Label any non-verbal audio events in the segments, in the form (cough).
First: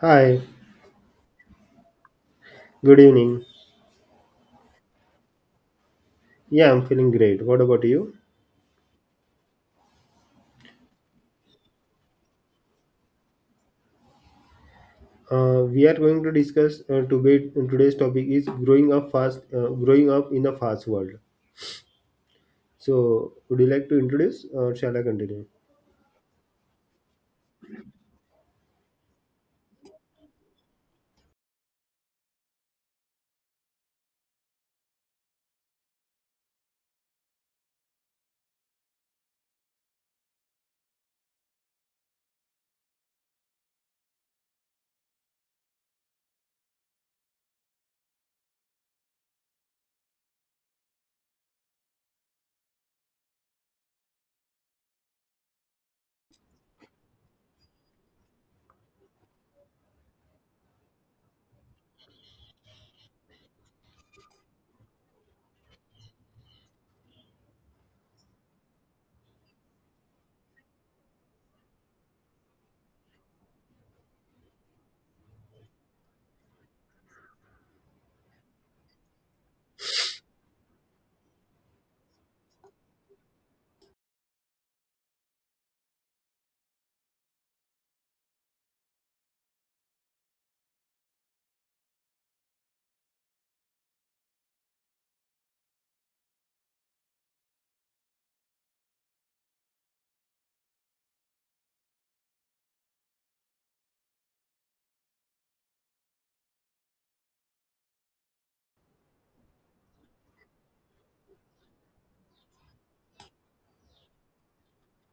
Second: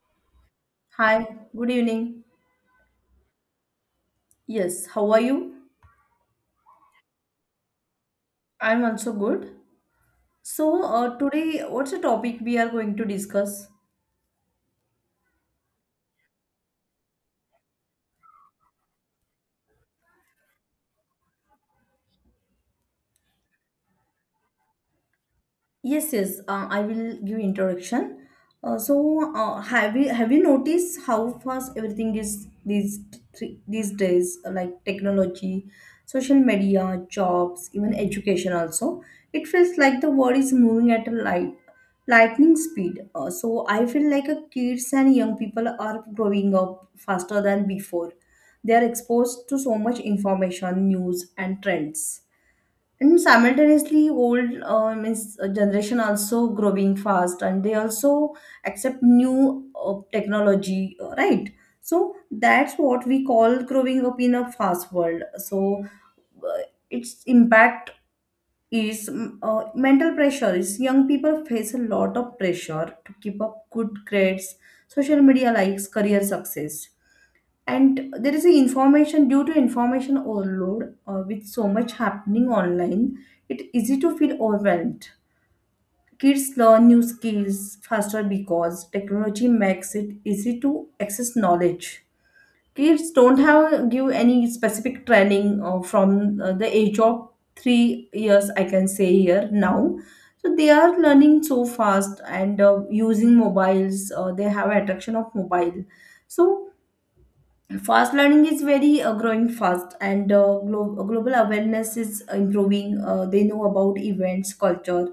Hi, Hi, good evening. good evening. Yes, how are you? Yeah, I'm feeling great. What about you? I'm also good. So, today, what's the topic we are going to discuss? We are going to discuss debate. Today's topic is growing up in a fast world. So, would you like to introduce, or shall I continue? Yes, yes, I will give introduction. Have you noticed how fast everything is these these days? Like technology, social media, jobs, even education. Also, it feels like the world is moving at a lightning speed. I feel like kids and young people are growing up faster than before. They are exposed to so much information, news, and trends, and simultaneously old means generation also growing fast, and they also accept new technology, right? So that's what we call growing up in a fast world. So uh, its impact is mental pressure is young people face a lot of pressure to keep up good grades, social media likes, career success. And there is a information, due to information overload, with so much happening online, it's easy to feel overwhelmed. Kids learn new skills faster because technology makes it easy to access knowledge. Kids don't have give any specific training from the age of 3 years, I can say here now. So they are learning so fast, and using mobiles, they have attraction of mobile. So fast learning is very growing fast, and global awareness is improving. They know about events, culture,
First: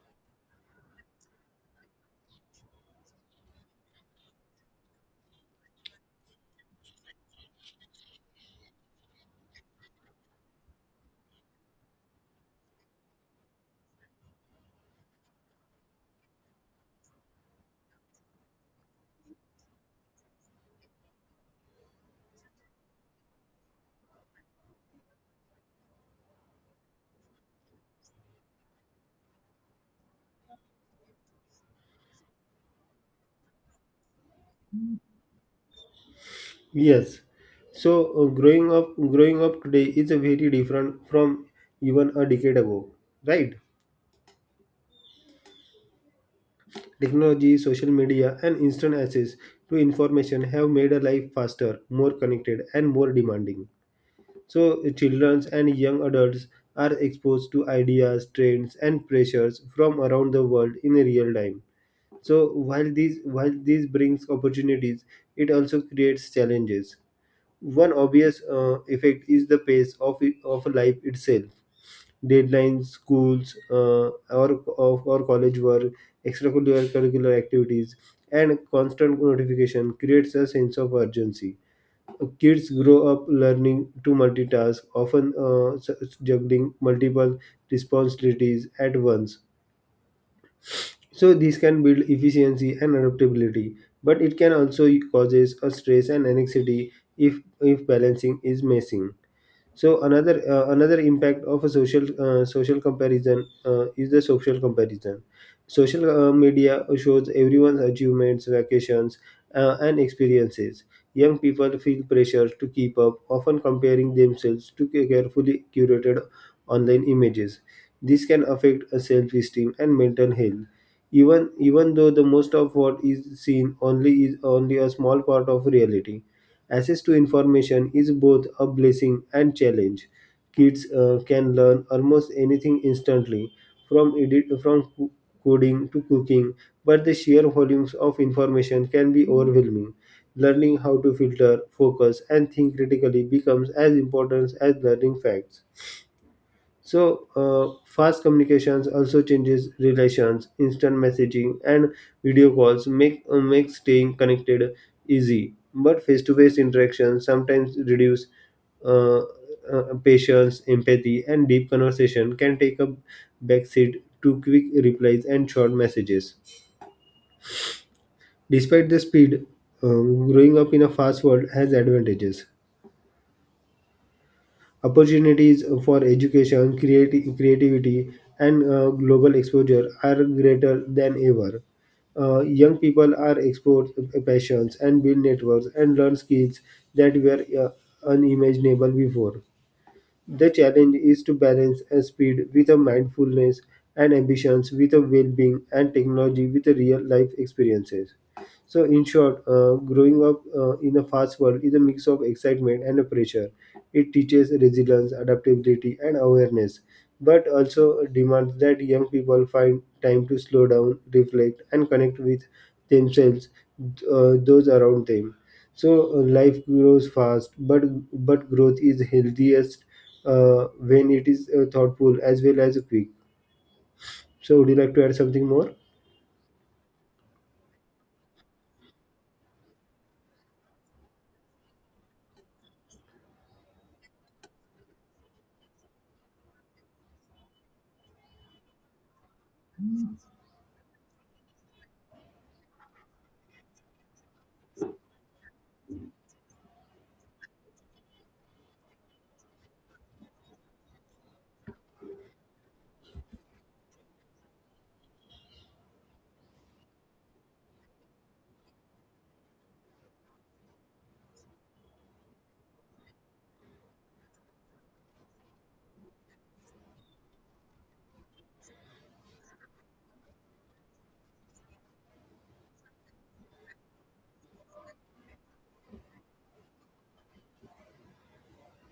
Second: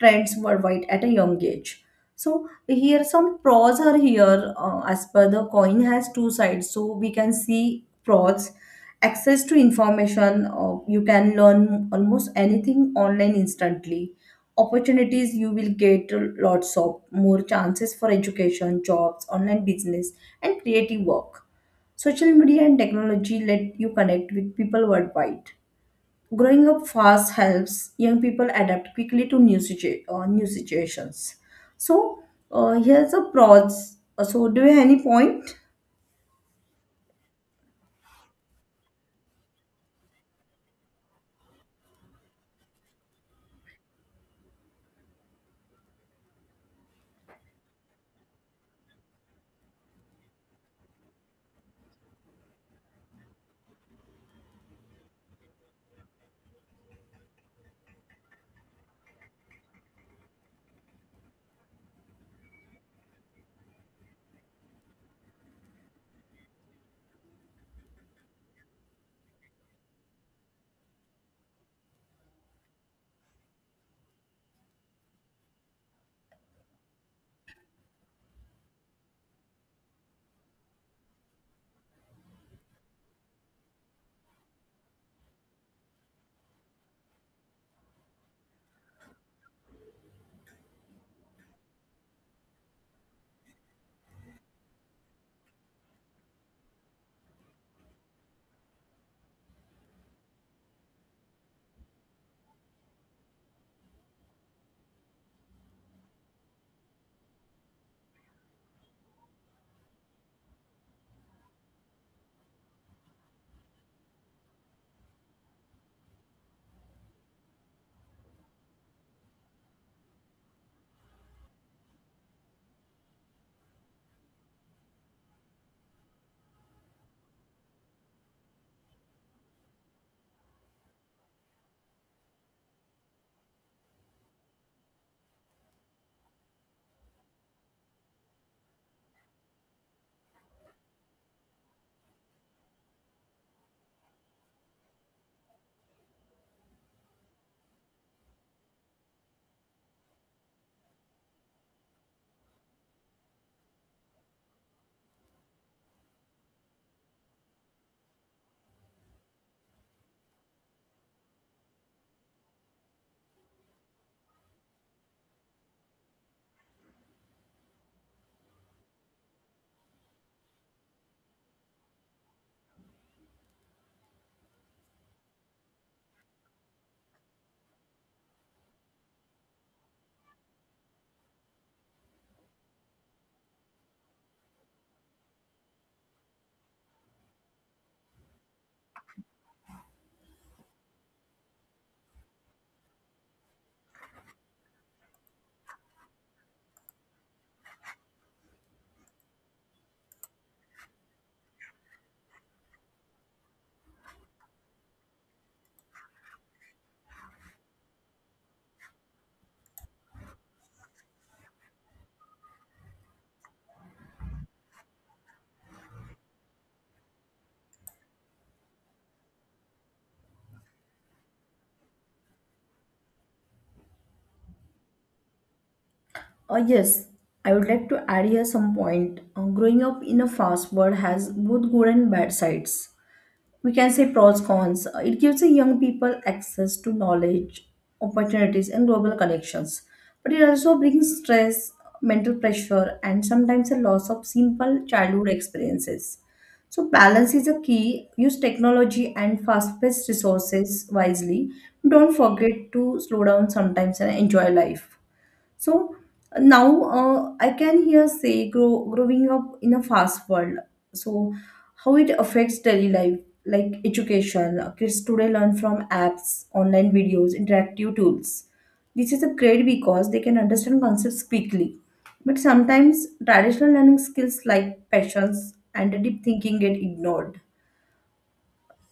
trends worldwide at a young age. So here some pros are here, as per the coin has two sides, so we can see pros. Access to information, you can learn almost anything online instantly. Opportunities you will get, lots of more chances for education, jobs, online business, and creative work. Social media and technology let you connect with people worldwide. Growing up fast helps young people adapt quickly to new, new situations. So, here's a pros. So, do you have any point? Yes. So, growing up today is a very different from even a decade ago, right? Technology, social media, and instant access to information have made our life faster, more connected, and more demanding. So, children and young adults are exposed to ideas, trends, and pressures from around the world in real time. So, while this brings opportunities, it also creates challenges. One obvious effect is the pace of life itself. Deadlines, schools, or college work, extracurricular curricular activities, and constant notification creates a sense of urgency. Kids grow up learning to multitask, often juggling multiple responsibilities at once. So this can build efficiency and adaptability, but it can also causes a stress and anxiety if balancing is missing. So another impact of a social comparison. Social media shows everyone's achievements, vacations, and experiences. Young people feel pressure to keep up, often comparing themselves to carefully curated online images. This can affect a self-esteem and mental health. Even though the most of what is seen only is only a small part of reality. Access to information is both a blessing and challenge. Kids can learn almost anything instantly, from edit, from co- coding to cooking, but the sheer volumes of information can be overwhelming. Learning how to filter, focus, and think critically becomes as important as learning facts. So, fast communications also changes relations. Instant messaging and video calls make staying connected easy, but face-to-face interactions sometimes reduce uh, patience, empathy, and deep conversation can take a backseat to quick replies and short messages. Despite the speed, growing up in a fast world has advantages. Opportunities for education, creativity, and global exposure are greater than ever. Young people are exposed to passions and build networks and learn skills that were unimaginable before. The challenge is to balance a speed with a mindfulness and ambitions with a well-being and technology with a real-life experiences. So, in short, growing up in a fast world is a mix of excitement and a pressure. It teaches resilience, adaptability, and awareness, but also demands that young people find time to slow down, reflect, and connect with themselves, those around them. So life grows fast, but growth is healthiest when it is thoughtful as well as quick. So would you like to add something more? Yes, I would like to add here some point. Growing up in a fast world has both good and bad sides. We can say pros, cons. It gives the young people access to knowledge, opportunities, and global connections, but it also brings stress, mental pressure, and sometimes a loss of simple childhood experiences. So balance is a key. Use technology and fast-paced resources wisely. Don't forget to slow down sometimes and enjoy life. So now, I can hear say growing up in a fast world. So how it affects daily life, like education. Kids today learn from apps, online videos, interactive tools. This is a great because they can understand concepts quickly. But sometimes traditional learning skills like passions and deep thinking get ignored.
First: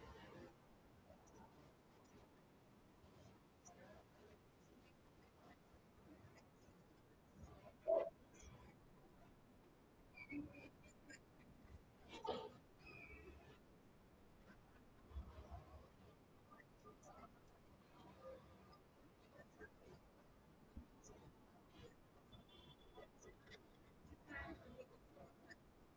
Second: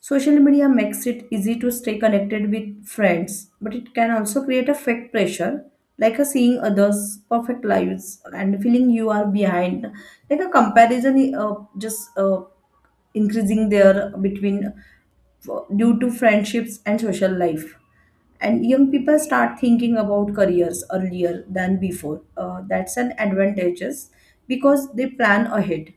Social media makes it easy to stay connected with friends, but it can also create a fake pressure, like a seeing others' perfect lives and feeling you are behind, like a comparison, just increasing there between, due to friendships and social life. And young people start thinking about careers earlier than before. That's an advantageous because they plan ahead.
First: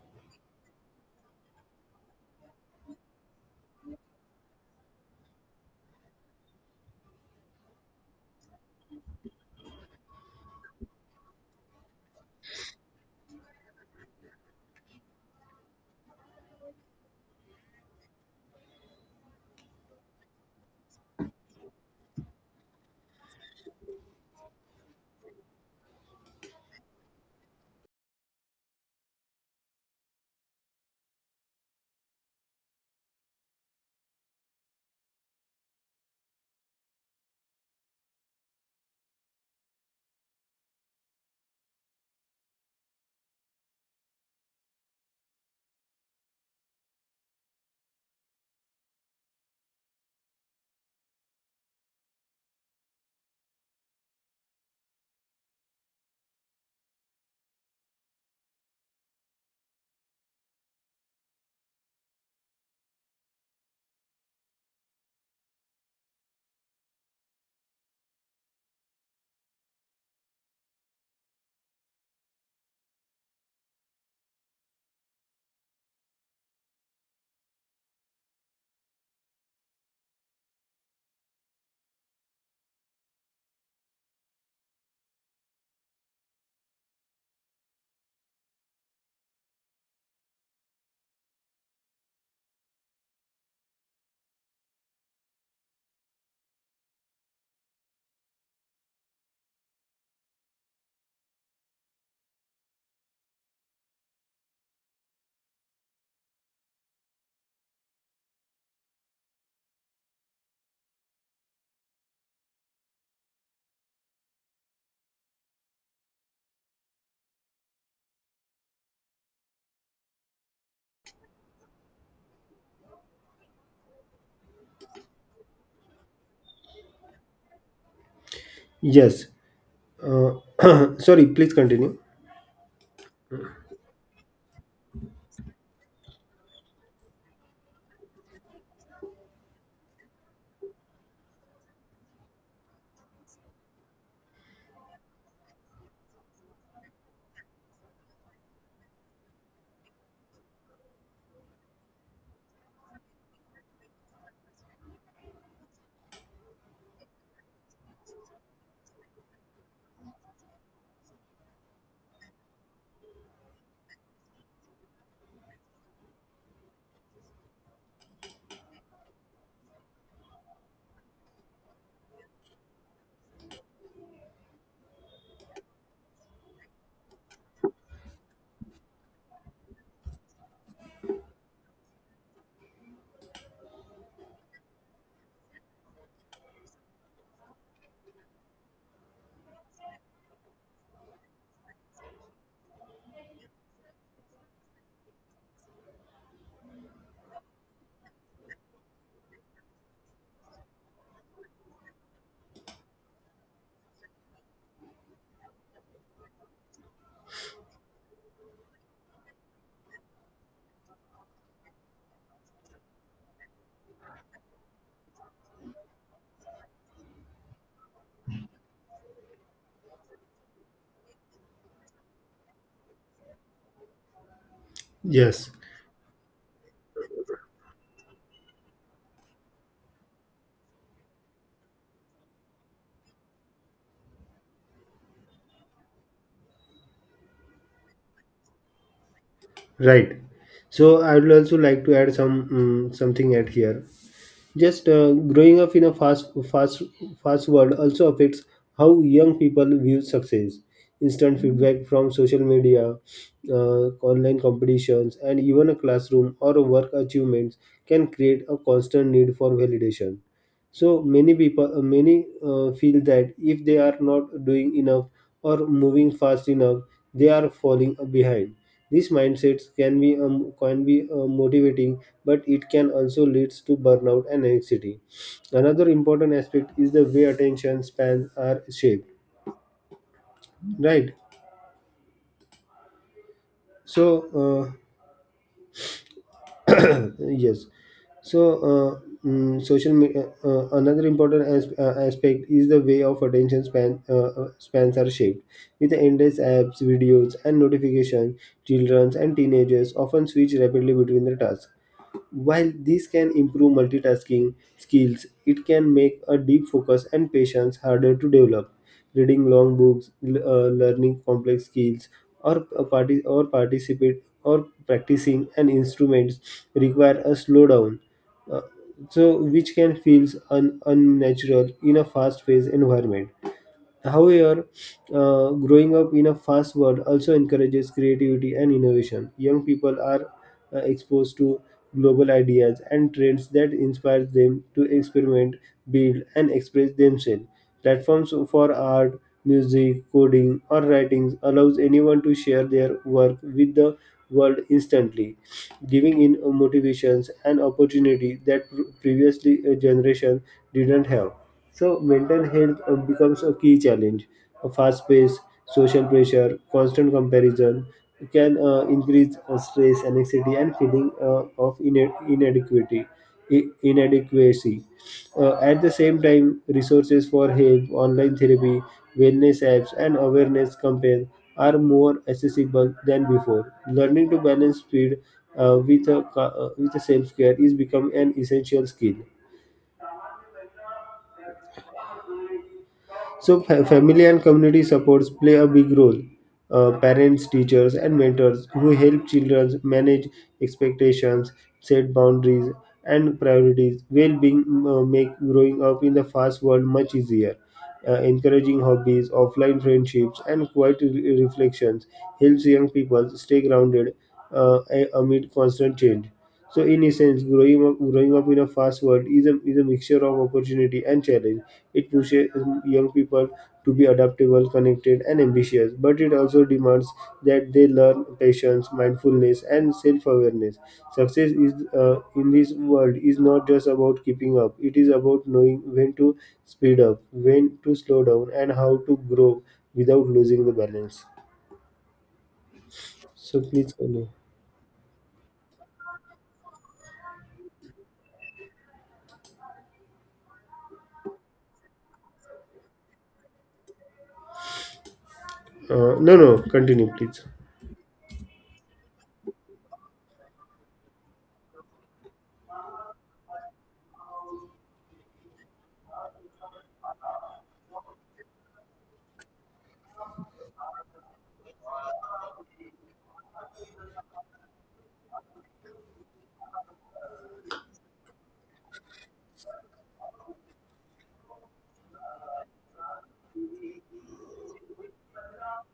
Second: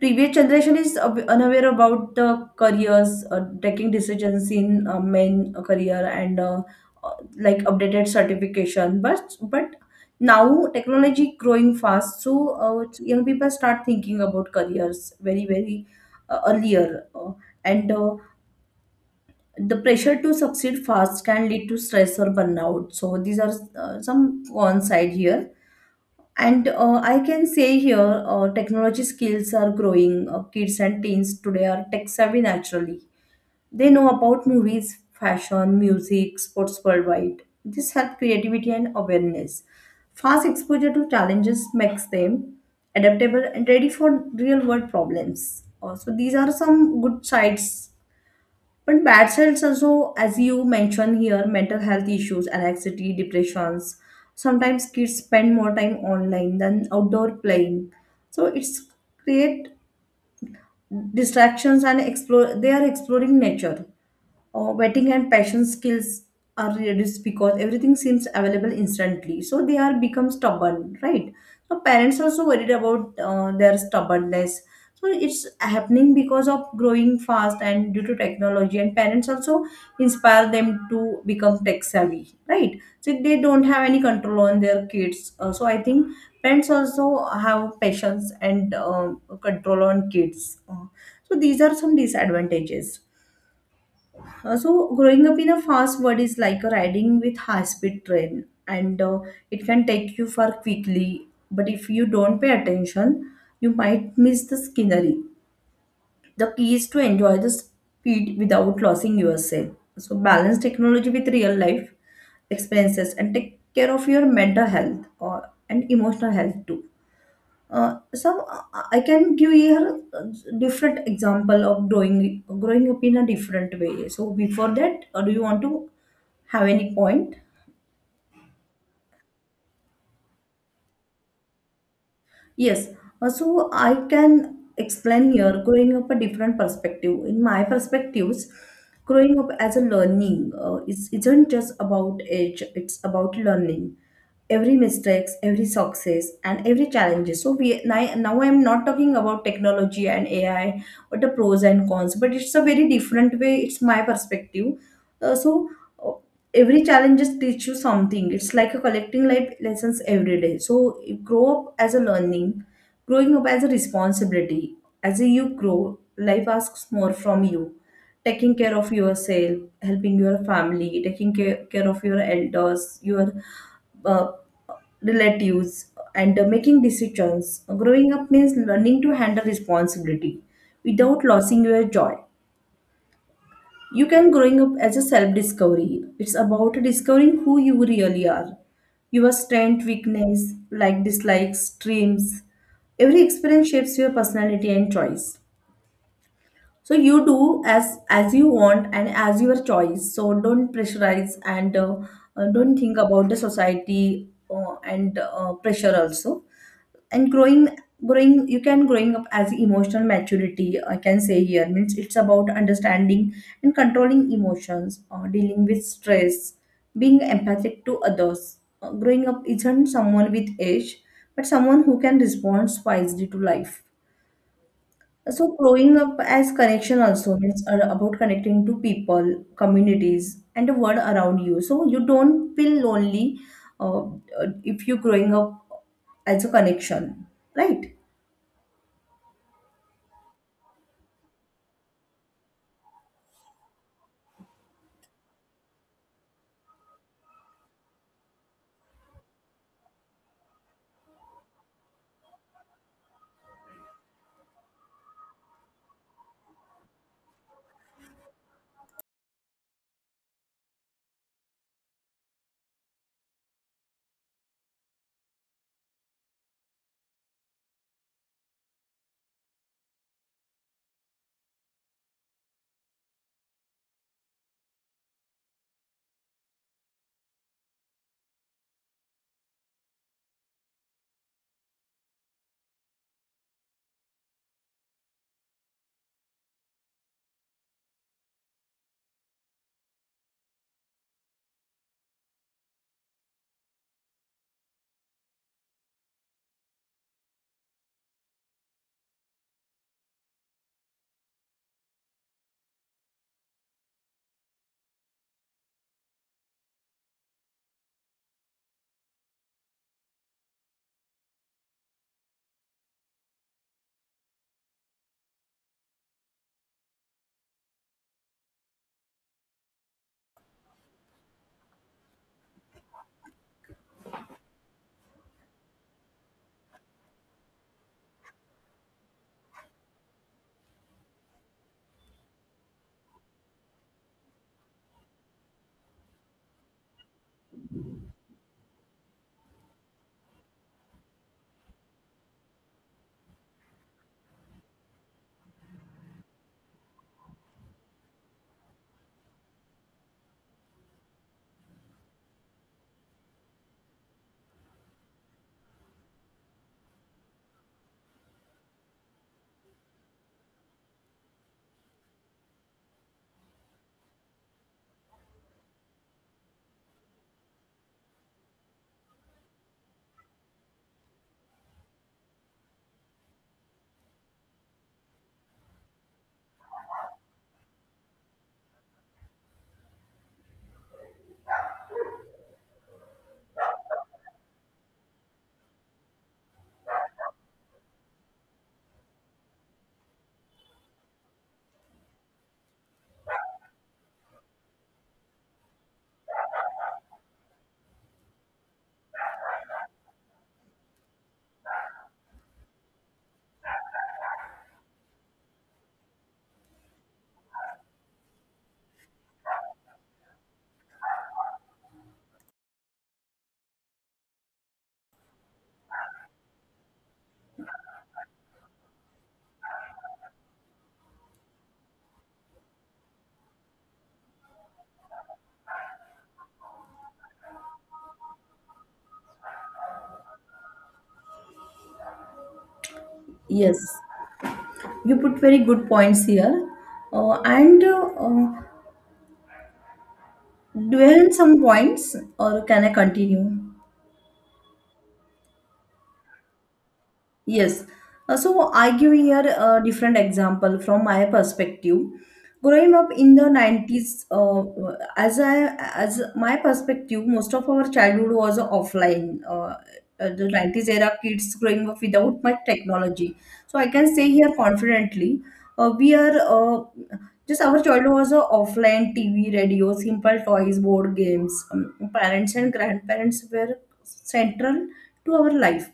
Previous generation is unaware about the careers, taking decisions in main career, and uh, like updated certification, but now technology growing fast. So young people start thinking about careers very very earlier, and the pressure to succeed fast can lead to stress or burnout. So these are some cons side here. And I can say here, technology skills are growing. Kids and teens today are tech savvy naturally. They know about movies, fashion, music, sports worldwide. This helps creativity and awareness. Fast exposure to challenges makes them adaptable and ready for real world problems. So, these are some good sides, but bad cells also, as you mentioned here, mental health issues, anxiety, depressions. Sometimes kids spend more time online than outdoor playing. So it's create distractions, and explore, they are exploring nature, wetting and passion skills are reduced because everything seems available instantly. So they are become stubborn, right? So parents also worried about their stubbornness. So it's happening because of growing fast and due to technology, and parents also inspire them to become tech savvy, right? So they don't have any control on their kids. So I think parents also have patience and control on kids. So these are some disadvantages. So, growing up in a fast world is like a riding with high-speed train, and it can take you far quickly. But if you don't pay attention, you might miss the scenery. The key is to enjoy the speed without losing yourself. So, balance technology with real life expenses and take care of your mental health or and emotional health too. Some I can give here different example of growing up in a different way. So before that, do you want to have any point? Yes. Uh, (coughs) (clears throat) sorry, please continue. Yes, so I can explain here growing up a different perspective. In my perspectives, growing up as a learning is isn't just about age, it's about learning. Every mistakes, every success, and every challenges. So we now I'm not talking about technology and AI, what the pros and cons, but it's a very different way. It's my perspective. Uh, so uh, every challenge just teach you something. It's like a collecting life lessons every day. So you grow up as a learning. Growing up as a responsibility, as you grow life asks more from you, taking care of yourself, helping your family, care of your elders, your uh, relatives, and making decisions. Growing up means learning to handle responsibility without losing your joy. You can growing up as a self-discovery. It's about discovering who you really are. Your strength, weakness, like dislikes, dreams. Every experience shapes your personality and choice. So you do as you want and as your choice. So don't pressurize, and don't think about the society, and pressure also. And growing growing you can growing up as emotional maturity, I can say here, means it's about understanding and controlling emotions, dealing with stress, being empathic to others. Growing up isn't someone with age, but someone who can respond wisely to life. Yes. So growing up as connection also means about connecting to people, communities, and the world around you, so you don't feel lonely, uh, uh, if you're growing up as a connection, right? Right. So I would also like to add something at here. Just growing up in a fast world also affects how young people view success. Instant feedback from social media, online competitions, and even a classroom or a work achievements can create a constant need for validation. So many people, many feel that if they are not doing enough or moving fast enough, they are falling behind. These mindsets can be motivating, but it can also leads to burnout and anxiety. Another important aspect is the way attention spans are shaped. Right. So uh, (clears throat) yes. So, uh, mm, social media. Another important aspect is the way of attention spans are shaped. With the endless apps, videos, and notifications, children and teenagers often switch rapidly between the tasks. While this can improve multitasking skills, it can make a deep focus and patience harder to develop. Reading long books, learning complex skills, or a parti- or participate or practicing an instrument require a slowdown, uh, so which can feel unnatural in a fast-paced environment. However, growing up in a fast world also encourages creativity and innovation. Young people are exposed to global ideas and trends that inspire them to experiment, build, and express themselves. Platforms for art, music, coding, or writings allows anyone to share their work with the world instantly, giving in motivations and opportunity that previously a generation didn't have. So mental health becomes a key challenge. A fast pace, social pressure, constant comparison can increase stress, anxiety, and feeling of inadequacy. At the same time, resources for help, online therapy, wellness apps, and awareness campaigns are more accessible than before. Learning to balance speed with a self-care is become an essential skill. So, family and community supports play a big role. Parents, teachers, and mentors who help children manage expectations, set boundaries, and priorities. Well-being make growing up in the fast world much easier. Encouraging hobbies, offline friendships, and quiet reflections helps young people stay grounded amid constant change. So, in essence, growing up in a fast world is a mixture of opportunity and challenge. It pushes young people to be adaptable, connected, and ambitious, but it also demands that they learn patience, mindfulness, and self awareness. Success is, in this world is not just about keeping up, it is about knowing when to speed up, when to slow down, and how to grow without losing the balance. So, Yes, please continue. you put very good points here. And do you have some points or can I continue? No, no, continue, please. Yes. So I give here a different example from my perspective. Growing up in the 90s, as my perspective, most of our childhood was offline. The 90s era kids growing up without much technology. So I can say here confidently, we are. Just our childhood was a offline TV, radio, simple toys, board games. Parents and grandparents were central to our life.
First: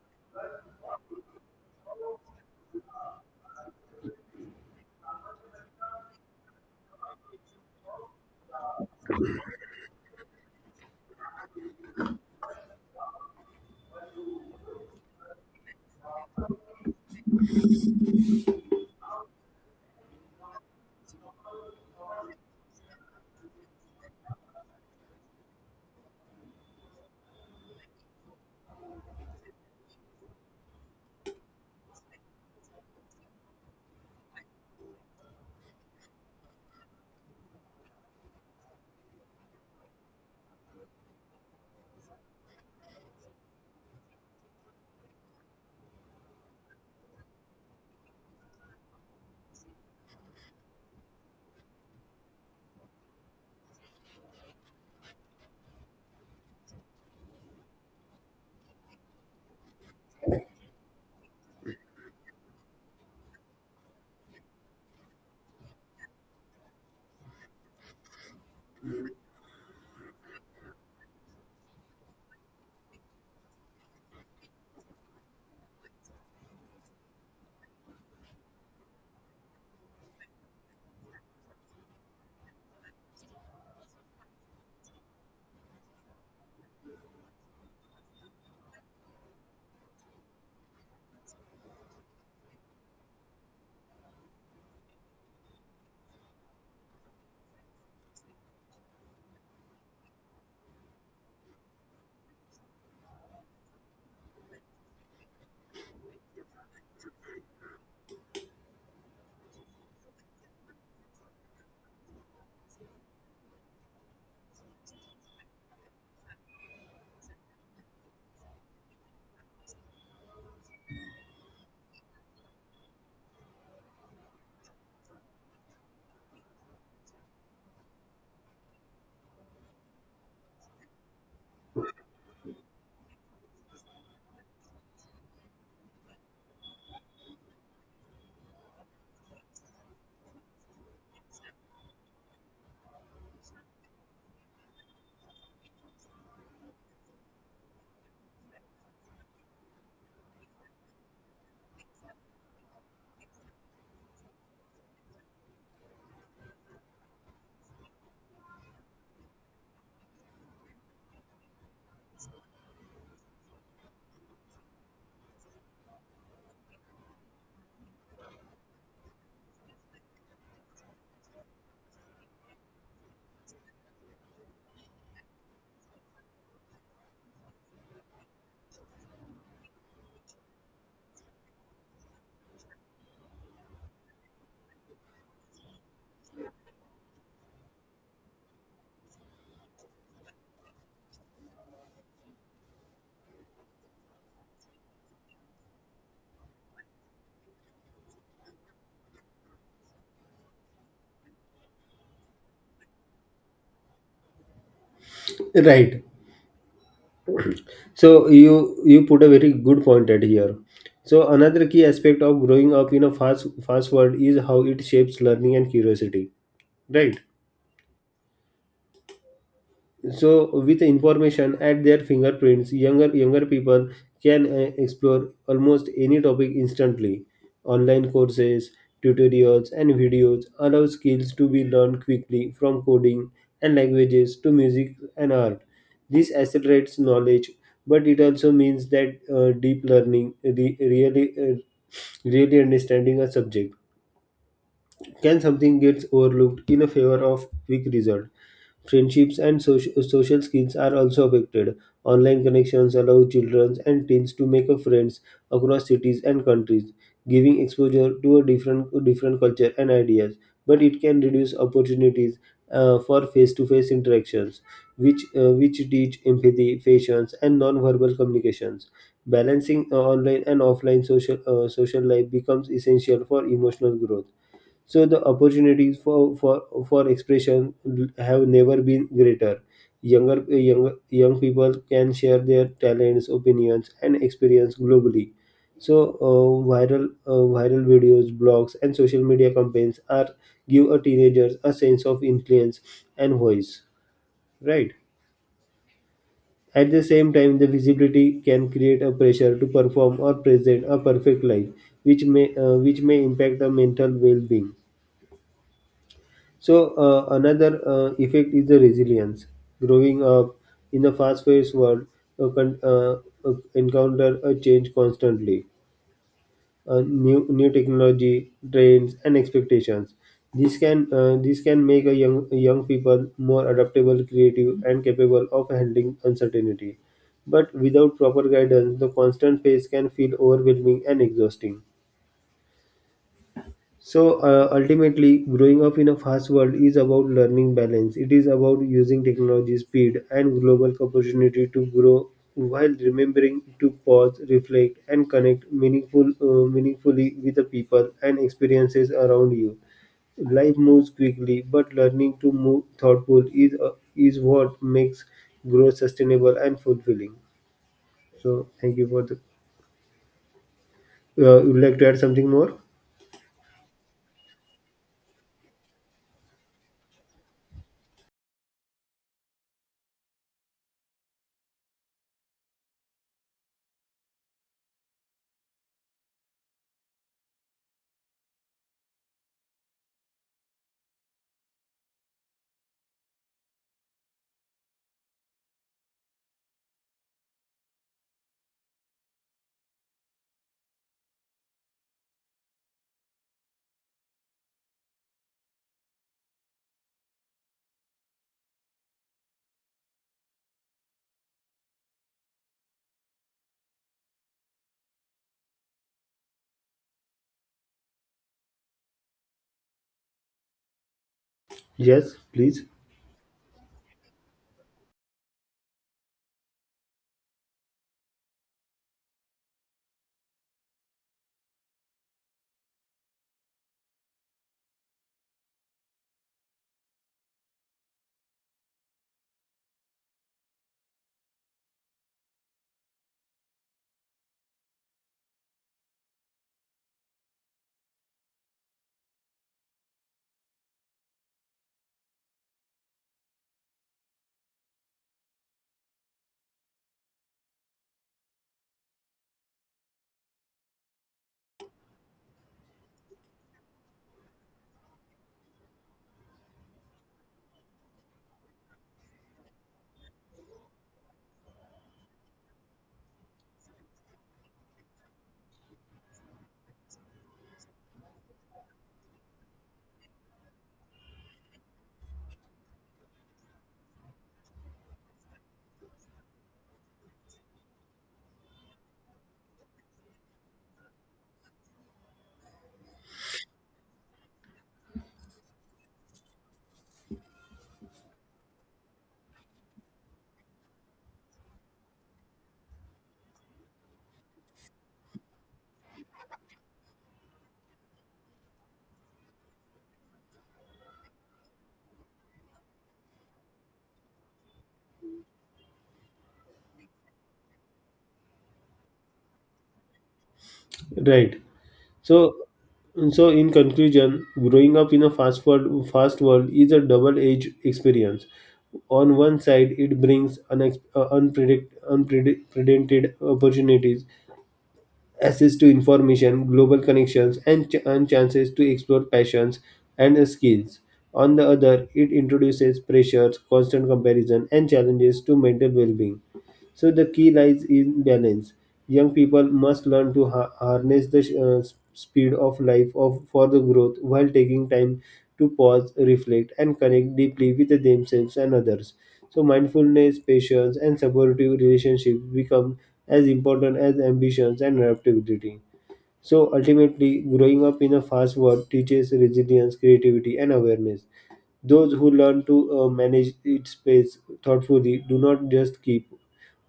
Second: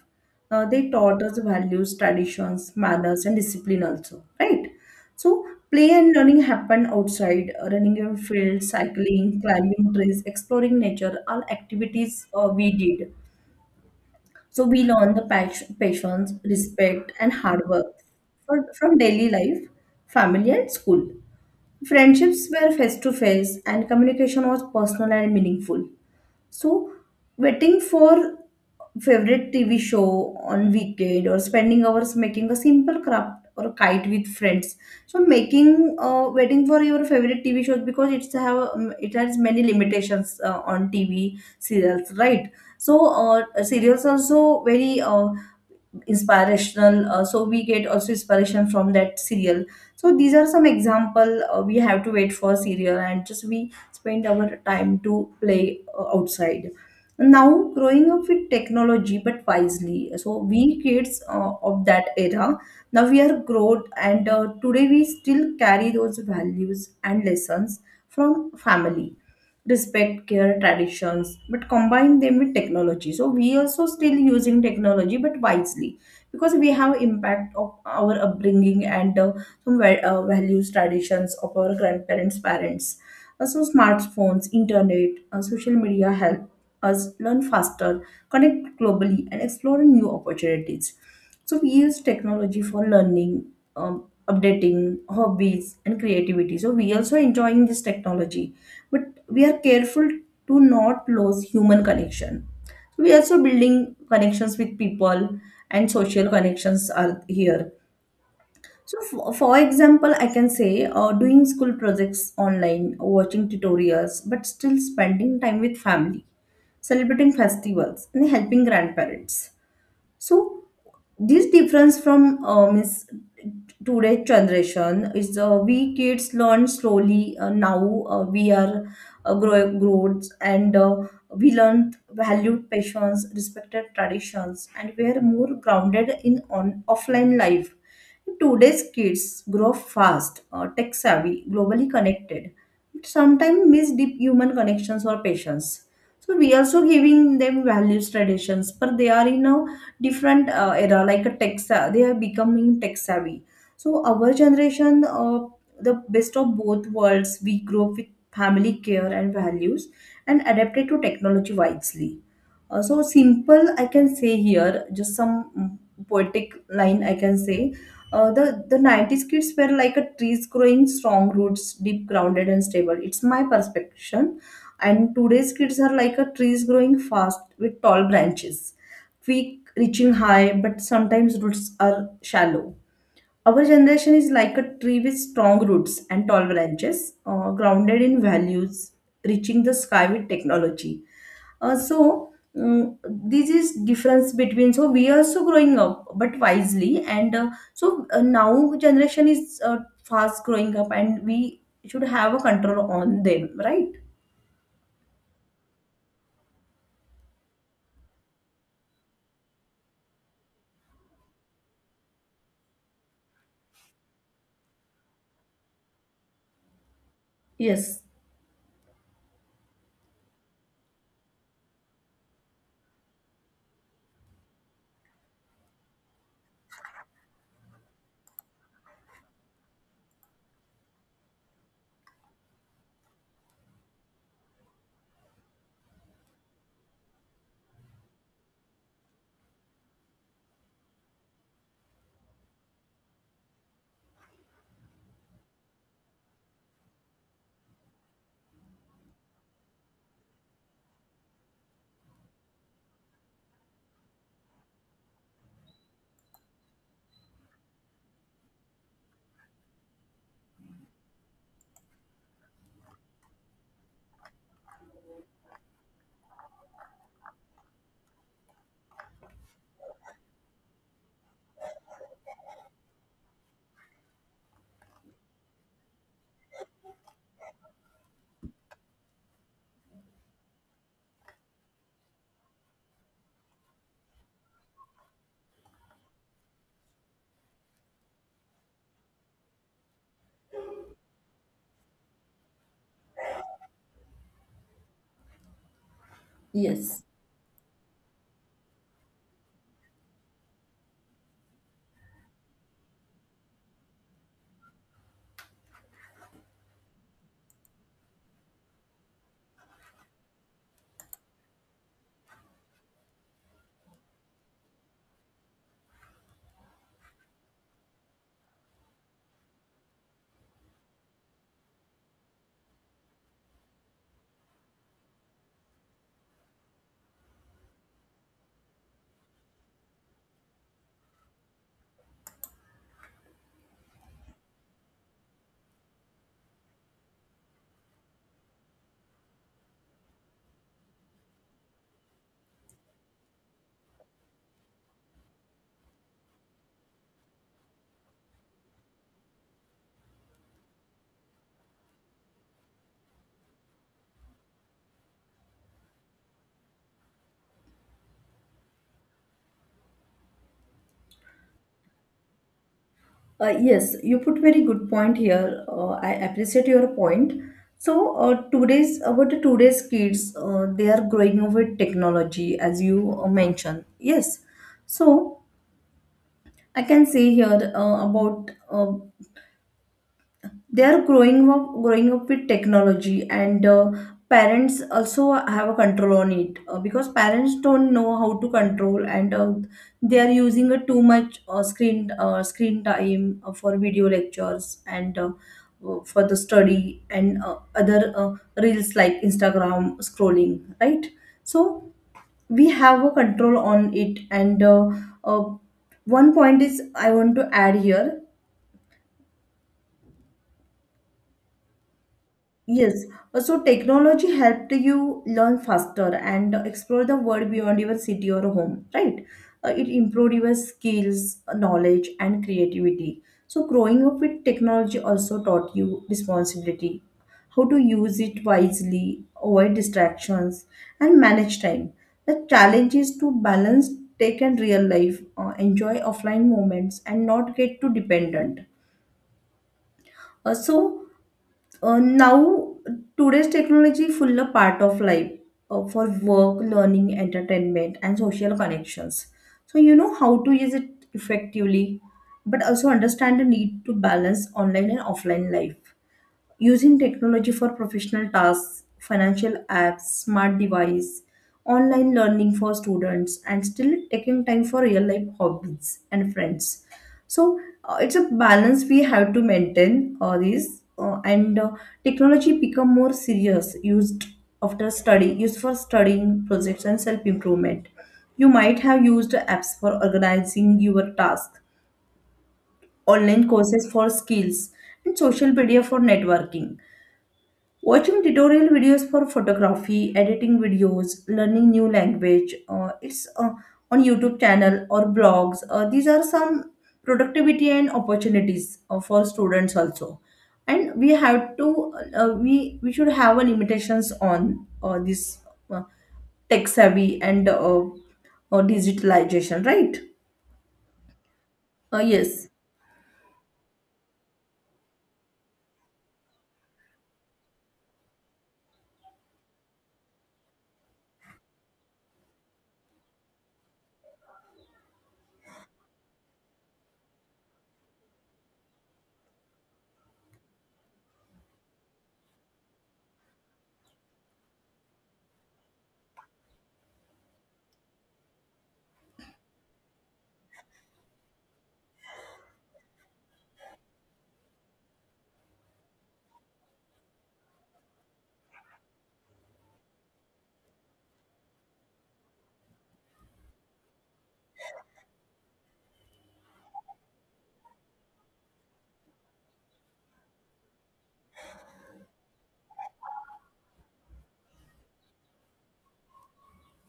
They taught us values, traditions, manners, and discipline also, right? So play and learning happened outside, running in field, cycling, climbing trees, exploring nature, all activities we did. So we learn the patience, respect, and hard work from daily life, family, and school. Friendships were face to face, and communication was personal and meaningful. So, waiting for favorite TV show on weekend, or spending hours making a simple craft or kite with friends. So, making, waiting for your favorite TV shows because it's have it has many limitations on TV serials, right? So, serials also very inspirational. So we get also inspiration from that serial. So these are some example. We have to wait for serial, and just we spend our time to play outside. Now growing up with technology but wisely. So we kids of that era, now we are grown, and today we still carry those values and lessons from family, respect, care, traditions, but combine them with technology. So we also still using technology but wisely, because we have impact of our upbringing and values, traditions of our grandparents, parents. Also smartphones, internet, social media help us learn faster, connect globally, and explore new opportunities. So we use technology for learning, updating hobbies and creativity. So we also enjoying this technology, but we are careful to not lose human connection. We also building connections with people, and social connections are here. So, for example, I can say doing school projects online, watching tutorials, but still spending time with family, celebrating festivals, and helping grandparents. So this difference from means today's generation is we kids learn slowly. Now we are growing growths and we learn valued passions, respected traditions, and we are more grounded in on offline life. Today's kids grow fast, tech savvy, globally connected, but sometimes miss deep human connections or patience. So we also giving them values traditions, but they are in a different era like a they are becoming tech savvy. So our generation, the best of both worlds, we grew up with family care and values and adapted to technology wisely. So simple I can say here, just some poetic line I can say. Uh, the 90s kids were like a trees growing strong roots, deep grounded and stable. It's my perception. And today's kids are like a trees growing fast with tall branches, peak reaching high, but sometimes roots are shallow. Our generation is like a tree with strong roots and tall branches, grounded in values, reaching the sky with technology. This is difference between, so we are also growing up but wisely. And so Now generation is fast growing up, and we should have a control on them, right? Right. So you put a very good point at here. So another key aspect of growing up in a fast world is how it shapes learning and curiosity, right? Yes, So with the information at their fingerprints younger people can explore almost any topic instantly. Online courses, tutorials, and videos allow skills to be learned quickly, from coding and languages to music and art. This accelerates knowledge, but it also means that deep learning really understanding a subject can something gets overlooked in a favor of quick result. Friendships and social skills are also affected. Online connections allow children and teens to make a friends across cities and countries, giving exposure to a different culture and ideas. But it can reduce opportunities for face-to-face interactions, which teach empathy, patience, and non-verbal communications. Balancing online and offline social life becomes essential for emotional growth. So the opportunities for expression have never been greater. Young people can share their talents, opinions, and experience globally. So viral videos, blogs, and social media campaigns are give a teenagers a sense of influence and voice. Right. At yes. the same time, the visibility can create a pressure to perform or present a perfect life, which may impact the mental well-being. So another effect is the resilience. Growing up in a fast-paced world, you can encounter a change constantly, new technology, trends, and expectations. This can make a young people more adaptable, creative, and capable of handling uncertainty. But without proper guidance, the constant pace can feel overwhelming and exhausting. So ultimately, growing up in a fast world is about learning balance. It is about using technology, speed, and global opportunity to grow while remembering to pause, reflect, and connect meaningfully with the people and experiences around you. Life moves quickly, but learning to move thoughtful is what makes growth sustainable and fulfilling. So, thank you for the. Would you like to add something more? Yes, you put very good point here. I appreciate your point. So today's about the today's kids, they are growing up with technology, as you mentioned. Yes. So I can say here about they are growing up with technology, and parents also have a control on it, because parents don't know how to control, and they are using a too much screen time for video lectures and for the study, and other reels like instagram scrolling, right? So we have a control on it, and uh, one point is I want to add here. Yes, please. Yes, so technology helped you learn faster and explore the world beyond your city or home, right? It improved your skills, knowledge, and creativity. So, growing up with technology also taught you responsibility, how to use it wisely, avoid distractions, and manage time. The challenge is to balance tech and real life, enjoy offline moments, and not get too dependent. Uh, so, uh, now, Today's technology full a part of life for work, learning, entertainment, and social connections. So you know how to use it effectively, but also understand the need to balance online and offline life. Using technology for professional tasks, financial apps, smart device, online learning for students, and still taking time for real life hobbies and friends. So it's a balance we have to maintain this, and technology become more serious used after study, used for studying projects and self improvement. You might have used apps for organizing your task, online courses for skills, and social media for networking. Watching tutorial videos for photography, editing videos, learning new language, it's on YouTube channel or blogs. These are some productivity and opportunities for students also. And we have to we we should have a limitations on this uh, tech savvy and digitalization, right? Right. Yes. So, so in conclusion, growing up in a fast world is a double-edged experience. On one side, it brings unprecedented opportunities, access to information, global connections, and, and chances to explore passions and skills. On the other, it introduces pressures, constant comparison, and challenges to mental well being. So the key lies in balance. Young people must learn to harness the speed of life of, for the growth while taking time to pause, reflect, and connect deeply with themselves and others. So mindfulness, patience, and supportive relationships become as important as ambitions and adaptability. So ultimately, growing up in a fast world teaches resilience, creativity, and awareness. Those who learn to manage its pace thoughtfully do not just keep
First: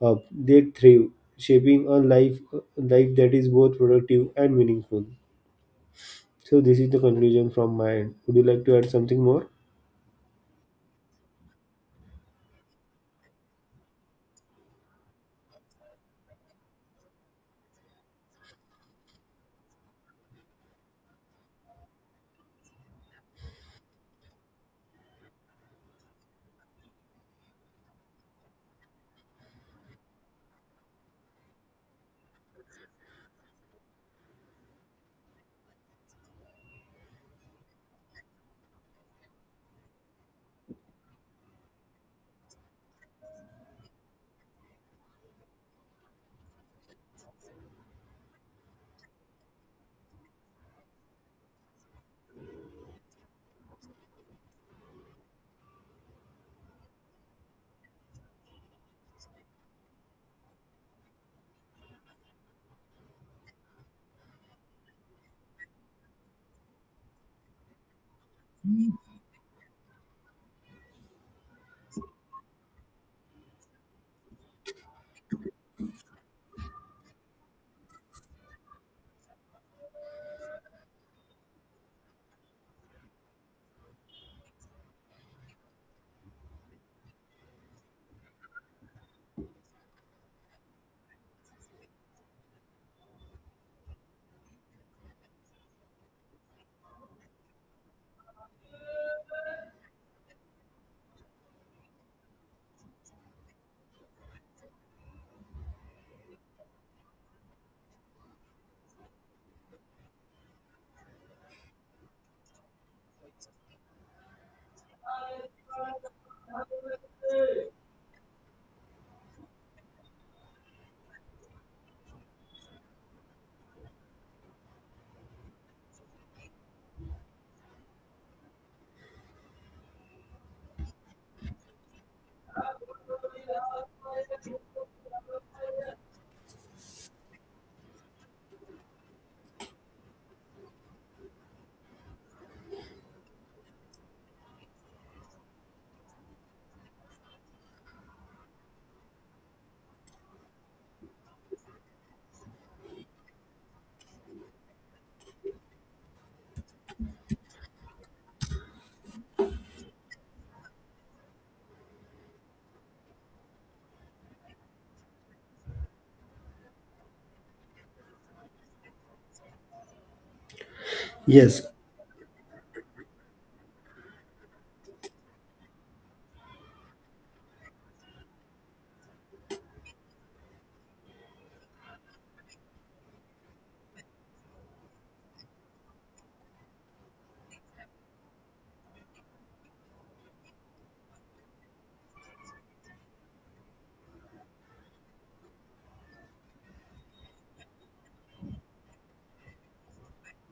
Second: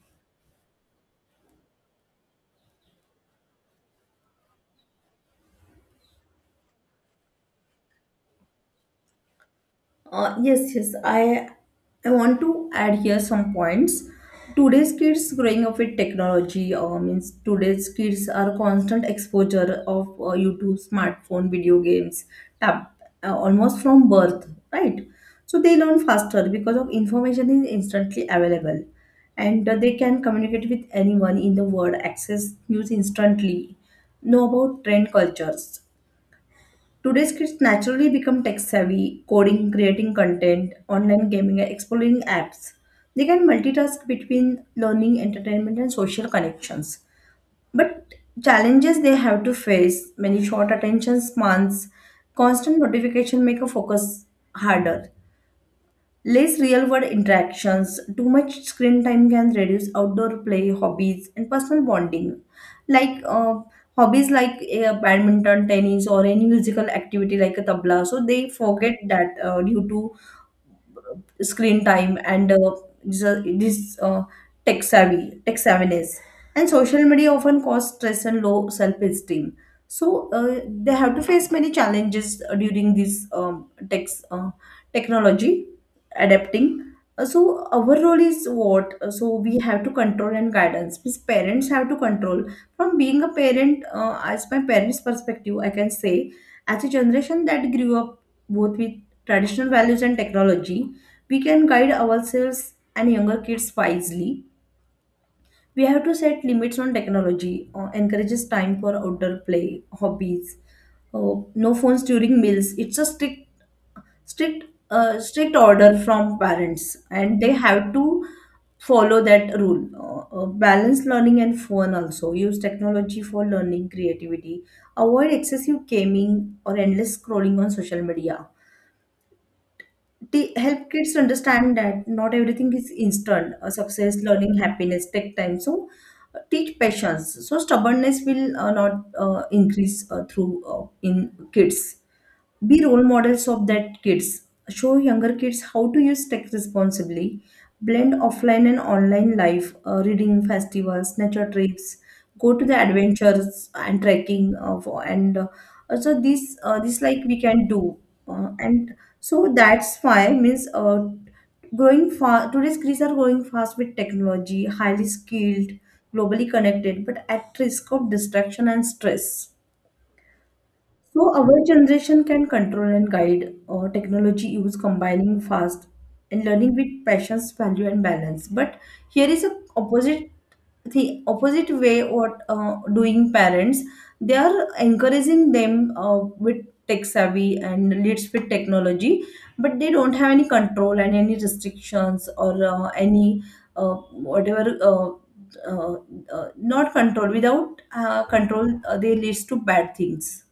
up, they thrive, shaping a life that is both productive and meaningful. So this is the conclusion from my end. Would you like to add something more? Yes, yes. I want to add here some points. Today's kids growing up with technology means today's kids are constant exposure of YouTube, smartphone, video games, tab, almost from birth, right? So they learn faster because of information is instantly available, and they can communicate with anyone in the world, access news instantly, know about trend cultures. Today's kids naturally become tech savvy, coding, creating content, online gaming, and exploring apps. They can multitask between learning, entertainment, and social connections. But challenges they have to face many, short attention spans, constant notification make a focus harder. Less real world interactions, too much screen time can reduce outdoor play, hobbies, and personal bonding. Like hobbies like badminton, tennis, or any musical activity like a tabla. So they forget that due to screen time and this, this tech savvy tech savviness and social media often cause stress and low self-esteem. So they have to face many challenges during this uh, technology adapting. So our role is what? So we have to control and guidance, means parents have to control from being a parent. As my parents perspective I can say, as a generation that grew up both with traditional values and technology, we can guide ourselves and younger kids wisely. We have to set limits on technology, encourages time for outdoor play, hobbies, no phones during meals. It's a strict, strict order from parents, and they have to follow that rule. Balance learning and fun also. Use technology for learning, creativity. Avoid excessive gaming or endless scrolling on social media. They help kids understand that not everything is instant. Success, learning, happiness take time. So teach patience. So stubbornness will not increase through in kids. Be role models of that kids, show younger kids how to use tech responsibly, blend offline and online life, reading festivals, nature trips, go to the adventures and trekking for, and also this, this like we can do. Uh, and so that's why, means growing fast, today's kids are growing fast with technology, highly skilled, globally connected, but at risk of distraction and stress. So our Yes, generation can control and guide technology use, combining fast and learning with passions, value and balance. But here is a opposite, the opposite way what doing parents, they are encouraging them with tech savvy and leads with technology, but they don't have any control and any restrictions or any uh, whatever uh, not control without control, they leads to bad things.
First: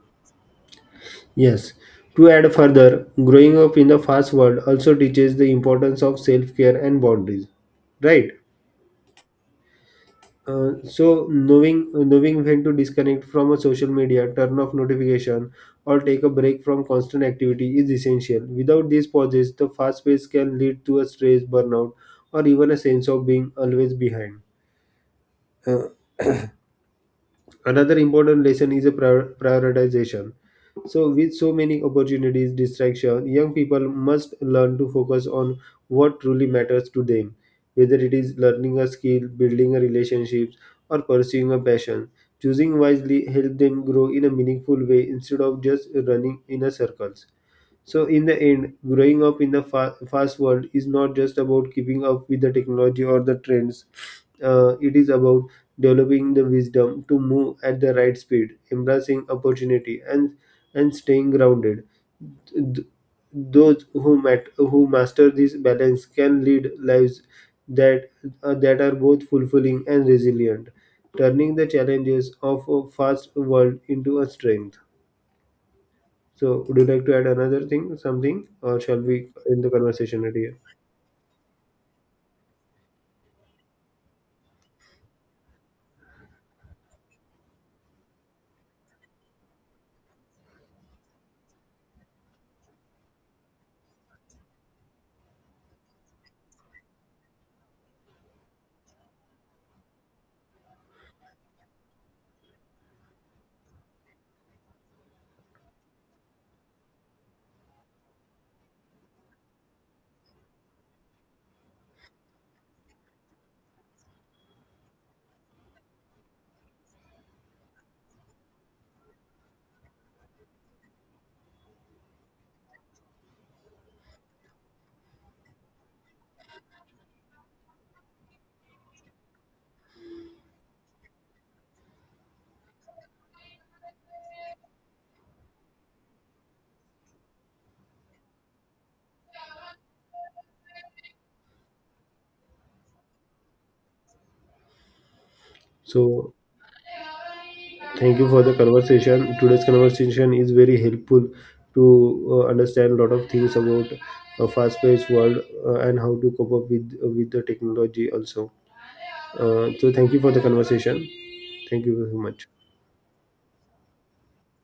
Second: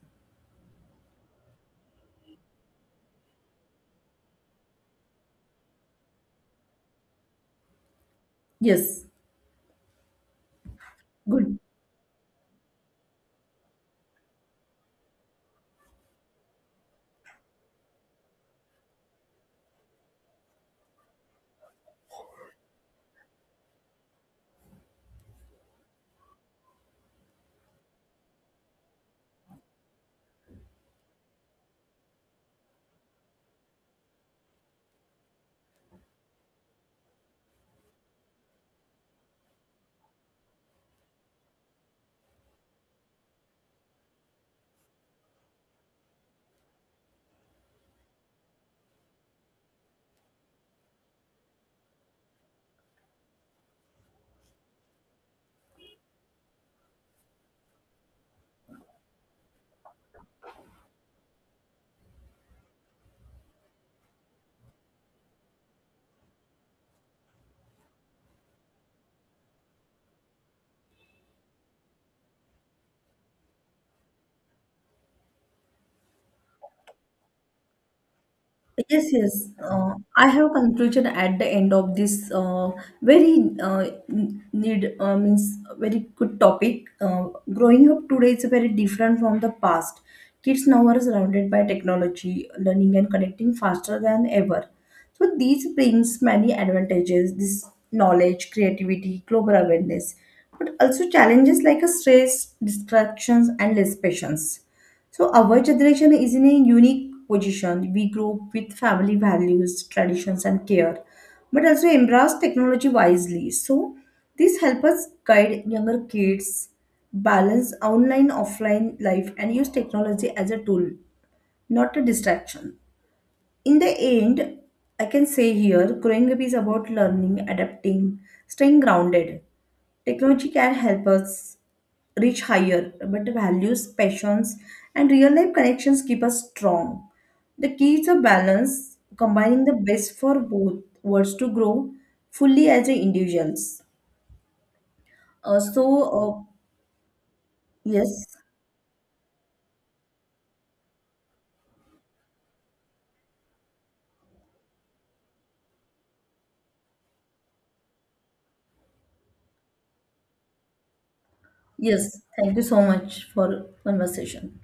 yes. To add further, growing up in the fast world also teaches the importance of self care and boundaries, right? Yes, So good. knowing when to disconnect from a social media, turn off notification, or take a break from constant activity is essential. Without these pauses, the fast pace can lead to a stress, burnout, or even a sense of being always behind. Uh, Another important lesson is a prioritization. So, with so many opportunities, distraction, young people must learn to focus on what truly matters to them, whether it is learning a skill, building a relationship, or pursuing a passion. Choosing wisely help them grow in a meaningful way instead of just running in a circles. So, in the end, growing up in the fast world is not just about keeping up with the technology or the trends. It is about developing the wisdom to move at the right speed, embracing opportunity, and staying grounded. Th- those who master this balance can lead lives that that are both fulfilling and resilient, turning the challenges of a fast world into a strength. So, would you like to add another thing, something, or shall Yes, we yes. end the conversation I right have here? conclusion at the end of this, very n- need means very good topic. Growing up today is very different from the past. Kids now are surrounded by technology, learning and connecting faster than ever. So these brings many advantages. This knowledge, creativity, global awareness, but also challenges like a stress, distractions, and less patience. So our generation is in a unique position. We grew up with family values, traditions, and care, but also embrace technology wisely. So this helps us guide younger kids, balance online offline life, and use technology as a tool, not a distraction. In the end, I can say here, growing up is about learning, adapting, staying grounded. Technology can help us reach higher, but values, passions, and real life connections keep us strong. The key is a balance, combining the best for both worlds to grow fully as a individuals. Uh, so, So, uh, thank yes, you for the conversation. Today's conversation is very helpful to understand a lot of things about a fast-paced world and how to cope up with the technology also. So, thank you for the conversation. Thank you yes, very much. thank you so much for conversation.